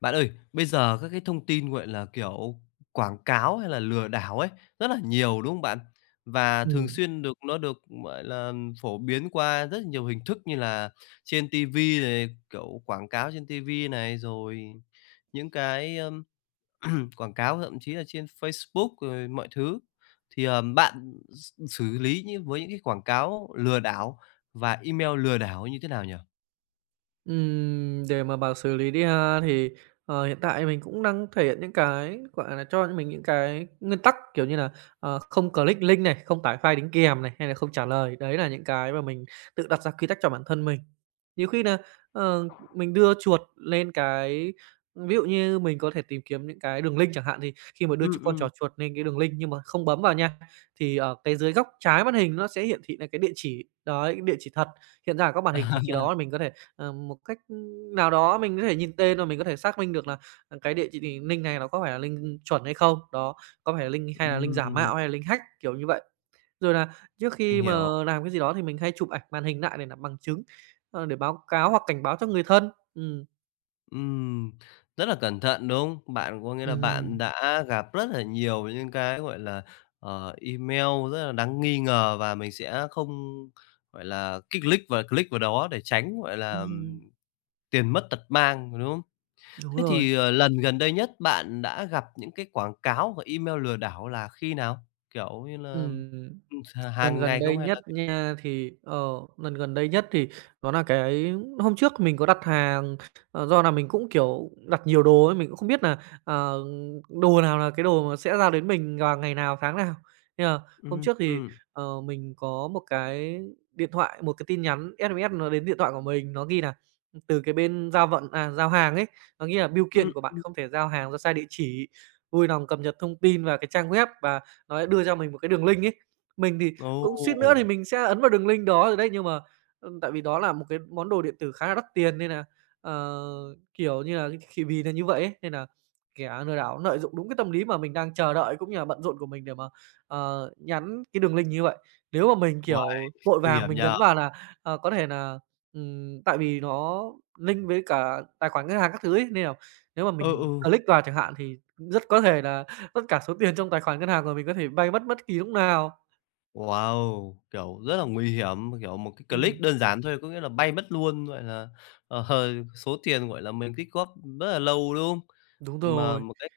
Bạn ơi, bây giờ các cái thông tin, gọi là, kiểu, quảng cáo hay là lừa đảo ấy, rất là nhiều, đúng không bạn? Và thường Ừm, xuyên được nó được, gọi là, phổ biến qua rất nhiều hình thức như là trên ti vi này, kiểu, quảng cáo trên ti vi này, rồi những cái, quảng cáo thậm chí là trên Facebook rồi mọi thứ. Thì, bạn xử lý như với những cái quảng cáo lừa đảo và email lừa đảo như thế nào nhỉ? Để mà bảo xử lý đi ha, thì, hiện tại mình cũng đang thể hiện những cái, gọi là, cho mình những cái nguyên tắc, kiểu như là, không click link này, không tải file đính kèm này, hay là không trả lời. Đấy là những cái mà mình tự đặt ra quy tắc cho bản thân mình. Nhiều khi là mình đưa chuột lên cái ví dụ như mình có thể tìm kiếm những cái đường link chẳng hạn, thì khi mà đưa Ừm, con ừm. trò chuột lên cái đường link nhưng mà không bấm vào nha, thì ở cái dưới góc trái màn hình nó sẽ hiển thị là cái địa chỉ, đấy, địa chỉ thật hiện ra ở góc màn hình, thì khi Ừm, đó mình có thể Ờ, một cách, nào đó mình có thể nhìn tên và mình có thể xác minh được là, à, cái địa chỉ thì link này nó có phải là link chuẩn hay không, đó, có phải là link hay là link giả mạo hay là link hack, kiểu như vậy. Rồi là trước mình khi mà hiểu. làm cái gì đó thì mình hay chụp ảnh màn hình lại để làm bằng chứng, để báo cáo hoặc cảnh báo cho người thân. Ừm. Ừm, rất là cẩn thận, đúng không? Bạn có nghĩa Ừm, là bạn ừm. đã gặp rất là nhiều những cái, gọi là, email rất là đáng nghi ngờ và mình sẽ không, gọi là, click và click vào đó để tránh, gọi là, tiền mất tật mang, đúng không? Đúng Thế rồi. thì, lần gần đây nhất bạn đã gặp những cái quảng cáo và email lừa đảo là khi nào? Kiểu như là, Ừm. ừm, Lần hàng gần ngày đây không hay nhất là nha, thì, lần gần đây nhất thì đó là cái hôm trước mình có đặt hàng, ờ, do là mình cũng, kiểu, đặt nhiều đồ ấy, mình cũng không biết là ờ, đồ nào là cái đồ mà sẽ ra đến mình vào ngày nào, tháng nào. Nhưng mà hôm ừm, trước thì, ừm, mình có một cái điện thoại, một cái tin nhắn SMS nó đến điện thoại của mình, nó ghi là từ cái bên giao vận à, giao hàng ấy, nó ghi là "Bưu ừm. kiện của bạn không thể giao hàng do sai địa chỉ. Vui lòng cập nhật thông tin vào cái trang web" và nó đã đưa cho mình một cái đường link ấy. Mình thì cũng suýt nữa Ồ! thì mình sẽ ấn vào đường link đó rồi đấy, nhưng mà, tại vì đó là một cái món đồ điện tử khá là đắt tiền nên nà, ờ, kiểu như là, thì vì nà như vậy ấy, nên nà kẻ lừa đảo nlợi dụng đúng cái tâm lý mà mình đang chờ đợi cũng như là bận rộn của mình để mà, nhắn cái đường link như vậy. Nếu mà mình, Uầy, kiểu, vội nguy vàng hiểm mình nhỉ? nhấn vào là, có thể nà, tại vì nó link với cả tài khoản ngân hàng các thứ ấy, nên là nếu mà Ừ, mình ừ. click vào chẳng hạn thì rất có thể là tất cả số tiền trong tài khoản ngân hàng của mình có thể bay mất bất kỳ lúc nào. Wow! Kiểu, rất là nguy hiểm, kiểu, một cái click Ừm. đơn giản thôi có nghĩa là bay mất luôn, gọi là, ờ, số tiền, gọi là, mình tích góp rất là lâu, đúng không? Đúng Mà rồi. một cách,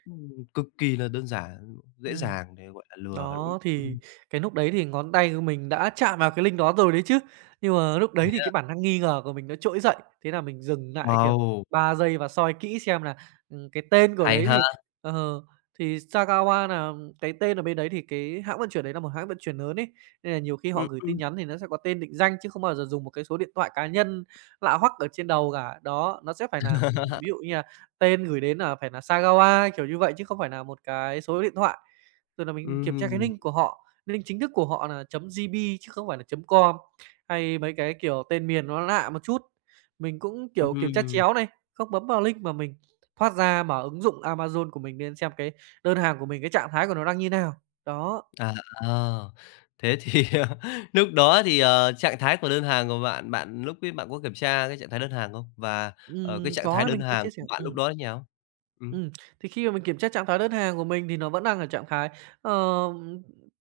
cực kỳ là đơn giản, dễ Ừm, dàng để, gọi là, lừa, đúng không? đó, thì Ừm. cái lúc đấy thì ngón tay của mình đã chạm vào cái link đó rồi đấy chứ. Nhưng mà lúc đấy thì cái bản năng nghi ngờ của mình nó trỗi dậy, thế là mình dừng lại, kiểu, Wow! 3 giây và soi kỹ xem là, cái tên của Hay đấy ha! thì ờ, thì Sagawa là cái tên ở bên đấy thì cái hãng vận chuyển đấy là một hãng vận chuyển lớn ấy, nên là nhiều khi họ Ừm, gửi tin ừm. nhắn thì nó sẽ có tên định danh chứ không bao giờ dùng một cái số điện thoại cá nhân lạ hoắc ở trên đầu cả. Đó, nó sẽ phải là, ví dụ như là tên gửi đến là phải là Sagawa, kiểu như vậy, chứ không phải là một cái số điện thoại. Rồi là mình kiểm tra cái Ừm, link của họ, link chính thức của họ là chấm .gb chứ không phải là chấm .com, hay mấy cái, kiểu, tên miền nó lạ một chút. Mình cũng, kiểu, kiểm tra ừm. chéo này, không bấm vào link mà mình thoát ra mở ứng dụng Amazon của mình lên xem cái đơn hàng của mình, cái trạng thái của nó đang như nào. Đó, À, à. Thế thì lúc đó thì, trạng thái của đơn hàng của bạn, bạn lúc ấy bạn có kiểm tra cái trạng thái đơn hàng không? Và, cái trạng thái có đơn mình sẽ hàng chia sẻ. của bạn lúc Ừm. đó thế nào? Ừm, thì khi mà mình kiểm tra trạng thái đơn hàng của mình thì nó vẫn đang ở trạng thái, ờ,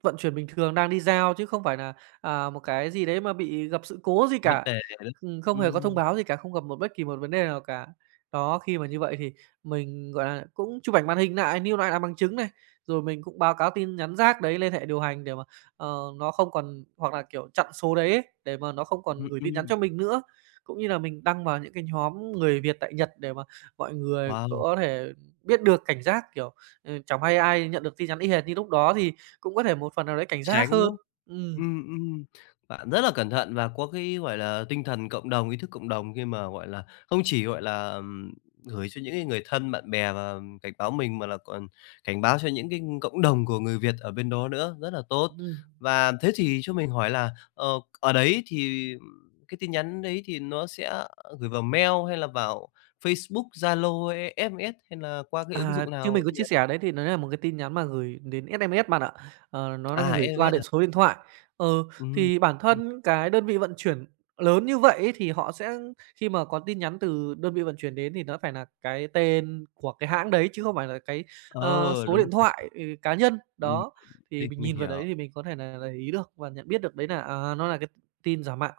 vận chuyển bình thường, đang đi giao chứ không phải là, à, một cái gì đấy mà bị gặp sự cố gì Vấn cả. đề đấy. Không hề có thông Ừm, báo gì cả, không gặp một bất kỳ một vấn đề nào cả. Đó, khi mà như vậy thì mình, gọi là, cũng chụp ảnh màn hình nại, lưu lại làm bằng chứng này, rồi mình cũng báo cáo tin nhắn rác đấy lên hệ điều hành để mà, nó không còn hoặc là, kiểu, chặn số đấy ấy, để mà nó không còn ừm, gửi tin nhắn ừm. cho mình nữa. Cũng như là mình đăng vào những cái nhóm người Việt tại Nhật để mà mọi người Wow, có thể biết được cảnh giác, kiểu, ừ, chẳng may ai nhận được tin nhắn y hệt như lúc đó thì cũng có thể một phần nào đấy cảnh tránh, giác đúng hơn. không? Ừm, Ừm, ừm. Bạn rất là cẩn thận và có cái, gọi là, tinh thần cộng đồng, ý thức cộng đồng khi mà, gọi là, không chỉ, gọi là, gửi cho những cái người thân, bạn bè và cảnh báo mình mà là còn cảnh báo cho những cái cộng đồng của người Việt ở bên đó nữa, rất là tốt. ừm. Và thế thì cho mình hỏi là, ở đấy thì, cái tin nhắn đấy thì nó sẽ gửi vào mail hay là vào Facebook, Zalo hay SMS hay là qua cái ứng À, dụng như nào ở mình có bên chia Nhật? sẻ đấy thì nó là một cái tin nhắn mà gửi đến SMS bạn ạ. Ờ, nó À, đang gửi qua SMS à? số điện thoại. Ờ, Ừm, thì bản ừm, thân cái đơn vị vận chuyển lớn như vậy ấy thì họ sẽ khi mà có tin nhắn từ đơn vị vận chuyển đến thì nó phải là cái tên của cái hãng đấy chứ không phải là cái, ờ, số đúng, điện thoại, ừ, cá nhân. ừm, Đó, thì mình mình mình nhìn vào hiểu. đấy thì mình có thể là để ý được và nhận biết được đấy là, à, nó là cái tin giả mạo.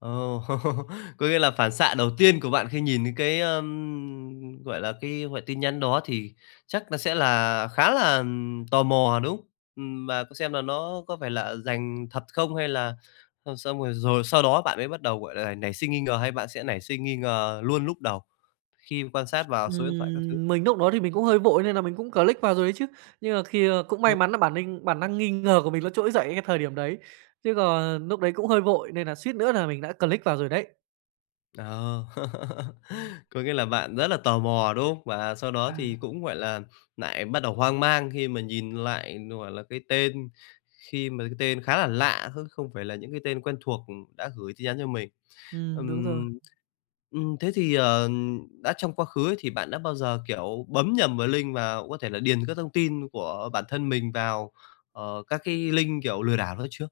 Ờ, có nghĩa là phản xạ đầu tiên của bạn khi nhìn thấy cái, gọi là, cái gọi tin nhắn đó thì chắc là sẽ là khá là, tò mò, đúng không? Và có xem là nó có phải là dành thật không hay là xong rồi rồi sau đó bạn mới bắt đầu, gọi là, nảy sinh nghi ngờ hay bạn sẽ nảy sinh nghi ngờ luôn lúc đầu khi quan sát vào số điện thoại các thứ? Mình lúc đó thì mình cũng hơi vội nên là mình cũng click vào rồi đấy chứ. Nhưng mà khi cũng Ừ. may mắn là bản năng nghi ngờ của mình nó trỗi dậy cái thời điểm đấy, chứ còn lúc đấy cũng hơi vội nên là suýt nữa là mình đã click vào rồi đấy. Ờ. Có nghĩa là bạn rất là tò mò, đúng không? Và sau đó thì Ừm, cũng, gọi là, nại bắt đầu hoang mang khi mà nhìn lại, gọi là, cái tên khi mà cái tên khá là lạ, hơn, không phải là những cái tên quen thuộc, đã gửi tin nhắn cho mình. Đúng rồi. Ừm, thế thì, đã trong quá khứ ấy thì bạn đã bao giờ, kiểu, bấm nhầm vào link và có thể là điền các thông tin của bản thân mình vào, các cái link, kiểu, lừa đảo đó chưa?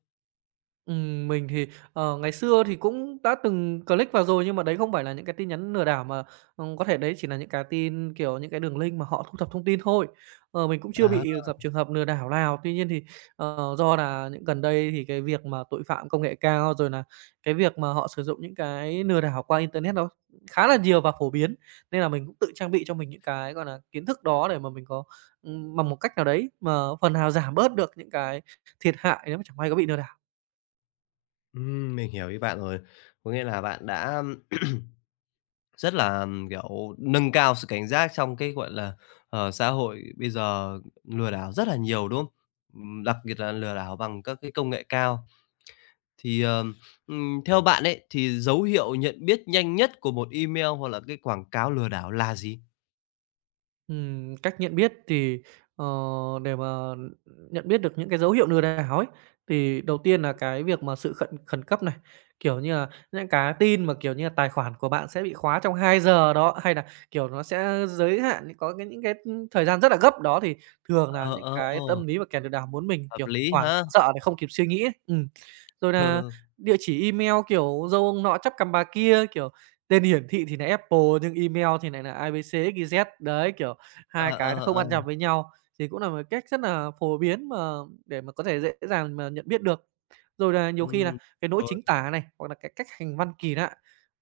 Mình thì, ngày xưa thì cũng đã từng click vào rồi, nhưng mà đấy không phải là những cái tin nhắn lừa đảo mà, có thể đấy chỉ là những cái tin, kiểu, những cái đường link mà họ thu thập thông tin thôi. Ờ, mình cũng chưa Á, bị gặp trường hợp lừa đảo nào. Tuy nhiên thì, do là những gần đây thì cái việc mà tội phạm công nghệ cao, rồi là cái việc mà họ sử dụng những cái lừa đảo qua internet nó khá là nhiều và phổ biến, nên là mình cũng tự trang bị cho mình những cái, gọi là, kiến thức đó để mà mình có bằng một cách nào đấy mà phần nào giảm bớt được những cái thiệt hại nếu mà chẳng may có bị lừa đảo. Mình hiểu ý bạn rồi. Có nghĩa là bạn đã rất là, kiểu, nâng cao sự cảnh giác trong cái, gọi là, xã hội bây giờ lừa đảo rất là nhiều, đúng không? Đặc biệt là lừa đảo bằng các cái công nghệ cao. Thì, theo bạn ấy, thì dấu hiệu nhận biết nhanh nhất của một email hoặc là cái quảng cáo lừa đảo là gì? Cách nhận biết thì, ờ, để mà nhận biết được những cái dấu hiệu lừa đảo ấy, thì đầu tiên là cái việc mà sự khẩn khẩn cấp này, kiểu như là, những cái tin mà, kiểu như là, tài khoản của bạn sẽ bị khóa trong 2 giờ đó, hay là, kiểu, nó sẽ giới hạn có cái những cái, thời gian rất là gấp đó, thì thường là Ờ, những ờ, cái tâm lý mà kẻ lừa đảo muốn mình, hợp kiểu, lý hoảng ha? sợ để không kịp suy nghĩ ấy. Rồi là Ừ, địa chỉ email, kiểu, dâu ông nọ trắp cằm bà kia, kiểu, tên hiển thị thì là Apple nhưng email thì nại nà ABC, XYZ, đấy, kiểu ờ, Hai cái ờ, nó không ờ, ăn nhập với nhau thì cũng là một cách rất là phổ biến mà để mà có thể dễ dàng mà nhận biết được. Rồi là nhiều khi là ừm, cái lỗi rồi. chính tả này, hoặc là cái cách hành văn kỳ lạ,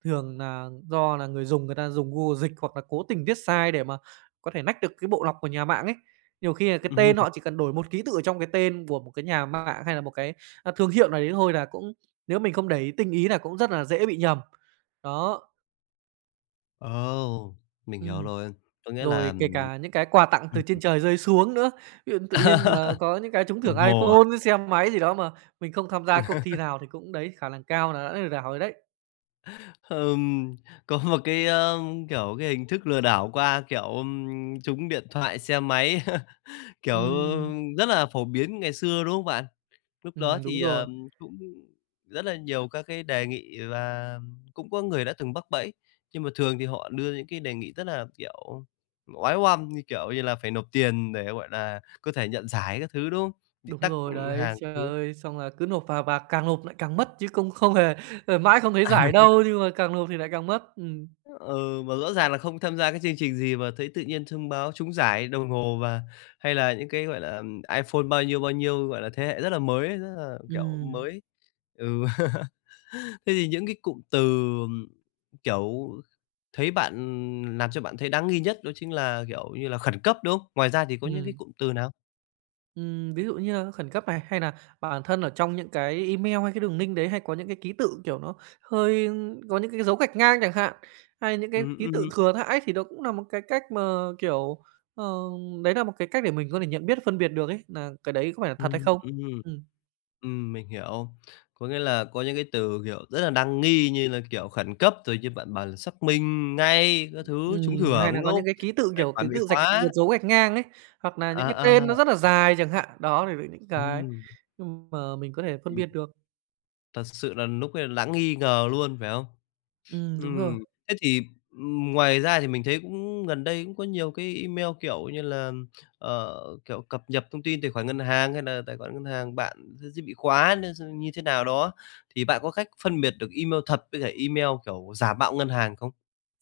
thường là do là người ta dùng Google Dịch hoặc là cố tình viết sai để mà có thể lách được cái bộ lọc của nhà mạng ấy. Nhiều khi là cái tên họ chỉ cần đổi một ký tự ở trong cái tên của một cái nhà mạng hay là một cái, a, thương hiệu nào đấy thôi là cũng nếu mình không để ý tinh ý là cũng rất là dễ bị nhầm. Đó, Ồ, mình hiểu ừm. rồi, có nghĩa là, Rồi kể cả những cái quà tặng từ trên trời rơi xuống nữa. Ví dụ tự nhiên mà có những cái trúng đồng thưởng hồ à? iPhone, xe máy gì đó mà mình không tham gia cuộc thi nào thì cũng đấy, khả năng cao là đã lừa đảo rồi đấy. Ừm, có một cái, kiểu, cái hình thức lừa đảo qua, kiểu, trúng điện thoại, xe máy, kiểu, Ừm, rất là phổ biến ngày xưa, đúng không bạn? Lúc đó ừm, đúng thì, rồi, cũng rất là nhiều các cái đề nghị và cũng có người đã từng mắc bẫy, nhưng mà thường thì họ đưa những cái đề nghị rất là, kiểu, oái oăm, như kiểu như là phải nộp tiền để, gọi là, có thể nhận giải các thứ, đúng không? Bị đúng tắc, rồi đấy. hàng các Trời thứ. ơi, xong là cứ nộp vào và càng nộp lại càng mất chứ không không hề, mãi không thấy giải đâu, nhưng mà càng nộp thì lại càng mất. Ừ, mà rõ ràng là không tham gia cái chương trình gì mà thấy tự nhiên thông báo trúng giải đồng hồ và hay là những cái, gọi là, iPhone bao nhiêu, gọi là, thế hệ rất là mới, rất là, kiểu, ừm, mới. Ừ. Thế thì những cái cụm từ, ừm, kiểu, thấy bạn làm cho bạn thấy đáng nghi nhất đó chính là, kiểu như là, khẩn cấp, đúng không? Ngoài ra thì có những cái ừm. cụm từ nào? Ví dụ như là khẩn cấp này, hay là bản thân ở trong những cái email hay cái đường link đấy hay có những cái ký tự, kiểu, nó hơi có những cái dấu gạch ngang chẳng hạn, hay những cái Ừm, ký tự ừm, thừa thãi thì đó cũng là một cái cách mà, kiểu, ờ, đấy là một cái cách để mình có thể nhận biết, phân biệt được ấy, nà cái đấy có phải là thật hay ừm, không. ừm. Ừm, Mình hiểu. Có nghĩa là có những cái từ, kiểu, rất là đáng nghi như là, kiểu, khẩn cấp, rồi như bạn bảo là xác minh ngay các thứ, trúng ừm, hay thưởng, là đúng có không? những cái ký tự, Tài kiểu, ký khoản bị tự rạch khóa. gạch dấu gạch ngang ấy, hoặc là những cái À, à, tên nó rất là dài chẳng hạn, đó, thì là những cái, ừm, mà mình có thể phân ừm, biệt được. thật sự là lúc ấy là đáng nghi ngờ luôn, phải không? Đúng rồi. Ừm, thế thì, ngoài ra thì mình thấy cũng gần đây cũng có nhiều cái email, kiểu như là, ờ, kiểu, cập nhật thông tin tài khoản ngân hàng hay là tài khoản ngân hàng bạn sẽ bị khóa nên như thế nào đó, thì bạn có cách phân biệt được email thật với cả email, kiểu, giả mạo ngân hàng không?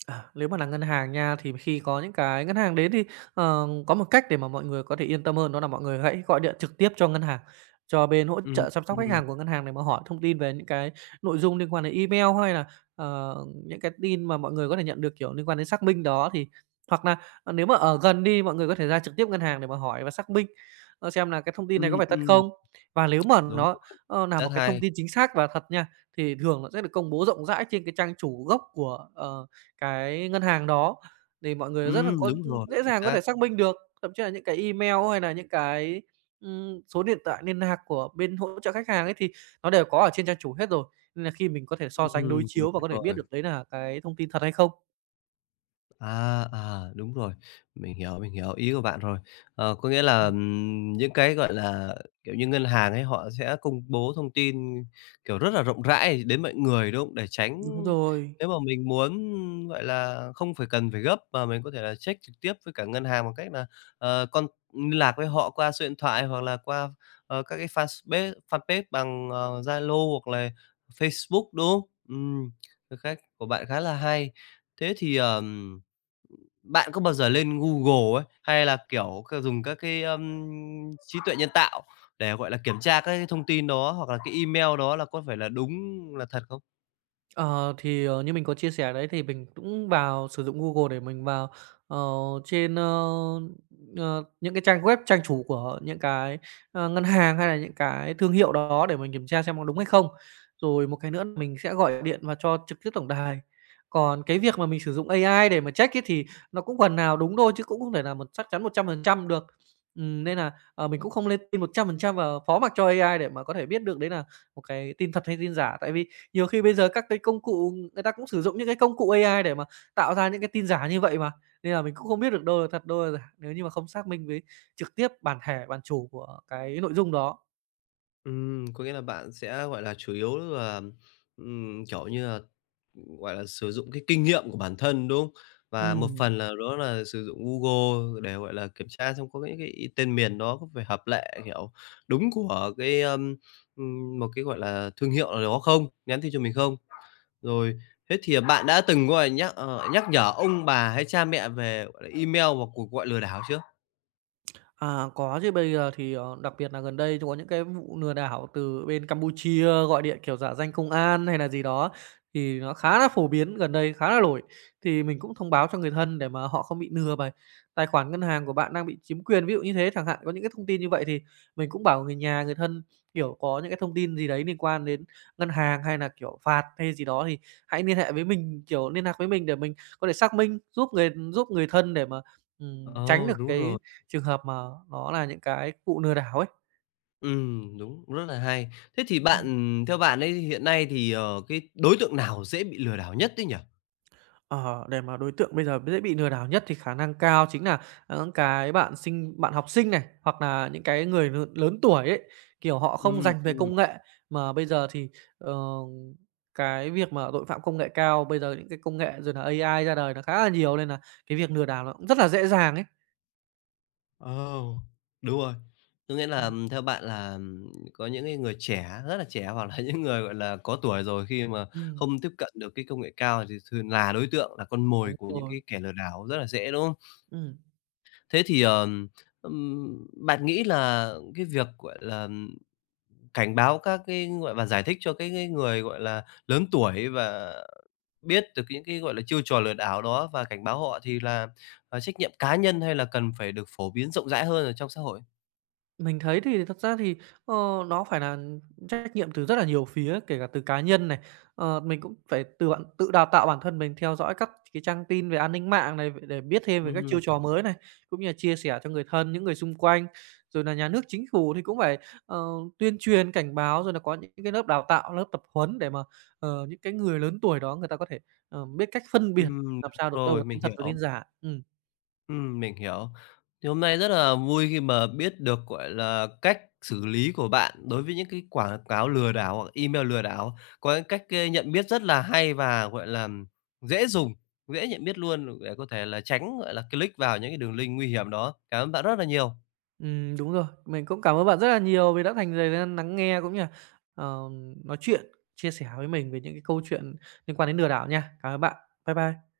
À, nếu mà là ngân hàng nha, thì khi có những cái ngân hàng đến thì, có một cách để mà mọi người có thể yên tâm hơn, đó là mọi người hãy gọi điện trực tiếp cho ngân hàng, cho bên hỗ Ừm, trợ chăm sóc khách ừm, hàng của ngân hàng để mà hỏi thông tin về những cái nội dung liên quan đến email hay là, ờ, những cái tin mà mọi người có thể nhận được, kiểu, liên quan đến xác minh đó thì hoặc là, nếu mà ở gần đi, mọi người có thể ra trực tiếp ngân hàng để mà hỏi và xác minh, xem là cái thông tin này ừm, có phải thật ừm, không. Và nếu mà đúng nó, rồi, nà rất một cái hay. thông tin chính xác và thật nha, thì thường nó sẽ được công bố rộng rãi trên cái trang chủ gốc của, cái ngân hàng đó thì mọi người rất là có Đúng rồi, dễ chính dàng có xác. thể xác minh được, thậm chí là những cái email hay là những cái, số điện thoại liên lạc của bên hỗ trợ khách hàng ấy thì nó đều có ở trên trang chủ hết rồi, nên là khi mình có thể so sánh đối Đúng chiếu và có thể biết rồi. được đấy là cái thông tin thật hay không. À, à, đúng rồi, mình hiểu ý của bạn rồi. Ờ, có nghĩa là, Ừm, những cái, gọi là, kiểu như, ngân hàng ấy, họ sẽ công bố thông tin, kiểu, rất là rộng rãi đến mọi người, đúng không? Để tránh đúng rồi. nếu mà mình muốn, gọi là, không phải cần phải gấp mà mình có thể là check trực tiếp với cả ngân hàng bằng cách là, ờ, con liên lạc với họ qua số điện thoại hoặc là qua, các cái fanpage fanpage bằng, Zalo hoặc là Facebook, đúng không? Ừm, cái cách của bạn khá là hay. Thế thì, bạn có bao giờ lên Google ấy, hay là, kiểu, dùng các cái, trí tuệ nhân tạo để, gọi là, kiểm tra các cái thông tin đó hoặc là cái email đó là có phải là đúng là thật không? Ờ, thì, như mình có chia sẻ đấy thì mình cũng vào sử dụng Google để mình vào, ờ, trên, những cái trang web, trang chủ của những cái, ngân hàng hay là những cái thương hiệu đó để mình kiểm tra xem có đúng hay không. Rồi một cái nữa là mình sẽ gọi điện và cho trực tiếp tổng đài. Còn cái việc mà mình sử dụng AI để mà check ấy thì nó cũng phần nào đúng thôi chứ cũng không thể là chắc chắn 100% được. Nên là, mình cũng không lên tin 100% và phó mặc cho AI để mà có thể biết được đấy là một cái tin thật hay tin giả. Tại vì nhiều khi bây giờ các cái công cụ người ta cũng sử dụng những cái công cụ AI để mà tạo ra những cái tin giả như vậy mà, nên là mình cũng không biết được đâu là thật, đâu là giả nếu như mà không xác minh với trực tiếp bản thể, bản chủ của cái nội dung đó. Có nghĩa là bạn sẽ, gọi là, chủ yếu là, kiểu như là, gọi là, sử dụng cái kinh nghiệm của bản thân, đúng không? Và một Ừm. phần là đó là sử dụng Google để, gọi là, kiểm tra xem có những cái tên miền đó có phải hợp lệ, kiểu, đúng của cái, một cái, gọi là, thương hiệu nào đó không, nhắn tin cho mình không? Rồi, thế thì, à, bạn đã từng, gọi là, nhắc nhở ông bà hay cha mẹ về, gọi là, email và cuộc gọi lừa đảo chưa? À, có chứ, bây giờ thì, đặc biệt là gần đây có những cái vụ lừa đảo từ bên Campuchia gọi điện, kiểu, giả danh công an hay là gì đó, thì nó khá là phổ biến gần đây, khá là nổi. Thì mình cũng thông báo cho người thân để mà họ không bị lừa và tài khoản ngân hàng của bạn đang bị chiếm quyền, ví dụ như thế chẳng hạn. Có những cái thông tin như vậy thì mình cũng bảo người nhà, người thân, kiểu, có những cái thông tin gì đấy liên quan đến ngân hàng hay là kiểu, phạt hay gì đó thì hãy liên hệ với mình, kiểu, liên lạc với mình để mình có thể xác minh, giúp người thân để mà, tránh Ờ, được đúng rồi. cái trường hợp mà nó là những cái vụ lừa đảo ấy. Đúng, rất là hay. Thế thì Ừm. bạn theo bạn ấy, hiện nay thì, cái đối tượng nào dễ bị lừa đảo nhất ấy nhỉ? Ờ, để mà đối tượng bây giờ dễ bị lừa đảo nhất thì khả năng cao chính là những cái bạn học sinh này, hoặc là những cái người lớn lớn tuổi ấy, kiểu, họ không Ừm, dành về ừm, công nghệ. Mà bây giờ thì, ờ, cái việc mà tội phạm công nghệ cao, bây giờ những cái công nghệ rồi là AI ra đời nó khá là nhiều nên là cái việc lừa đảo nó cũng rất là dễ dàng ấy. ờ, đúng rồi. Có nghĩa là Ừm. theo bạn là có những cái người trẻ, rất là trẻ hoặc là những người, gọi là, có tuổi rồi khi mà Ừm, không tiếp cận được cái công nghệ cao thì thường là đối tượng, là con mồi đúng của những rồi, cái kẻ lừa đảo rất là dễ, đúng không? ừm. Thế thì, bạn nghĩ là cái việc, gọi là, cảnh báo các cái, gọi và giải thích cho cái người, gọi là, lớn tuổi và biết được những cái, gọi là, chiêu trò lừa đảo đó và cảnh báo họ thì là, à, trách nhiệm cá nhân hay là cần phải được phổ biến rộng rãi hơn ở trong xã hội? Mình thấy thì thật ra thì, ờ, nó phải là trách nhiệm từ rất là nhiều phía, kể cả từ cá nhân này, mình cũng phải từ bạn tự đào tạo bản thân mình, theo dõi các cái trang tin về an ninh mạng này, để biết thêm về các Ừm, chiêu trò mới này, cũng như là chia sẻ cho người thân, những người xung quanh. Rồi là nhà nước, chính phủ thì cũng phải, ờ, tuyên truyền, cảnh báo, rồi là có những cái lớp đào tạo, lớp tập huấn để mà, những cái người lớn tuổi đó người ta có thể, biết cách phân biệt ừm, làm đúng sao được đâu rồi, là tin mình thật và hiểu. tin giả. Ừm. Mình hiểu. Thì hôm nay rất là vui khi mà biết được, gọi là, cách xử lý của bạn đối với những cái quảng cáo lừa đảo hoặc email lừa đảo, có những cách, nhận biết rất là hay và, gọi là, dễ dùng, dễ nhận biết luôn để có thể là tránh, gọi là, click vào những cái đường link nguy hiểm đó. Cảm ơn bạn rất là nhiều. Đúng rồi. Mình cũng cảm ơn bạn rất là nhiều vì đã dành thời gian lắng nghe cũng như là, ờ, nói chuyện, chia sẻ với mình về những cái câu chuyện liên quan đến lừa đảo nha. Cảm ơn bạn. Bye bye.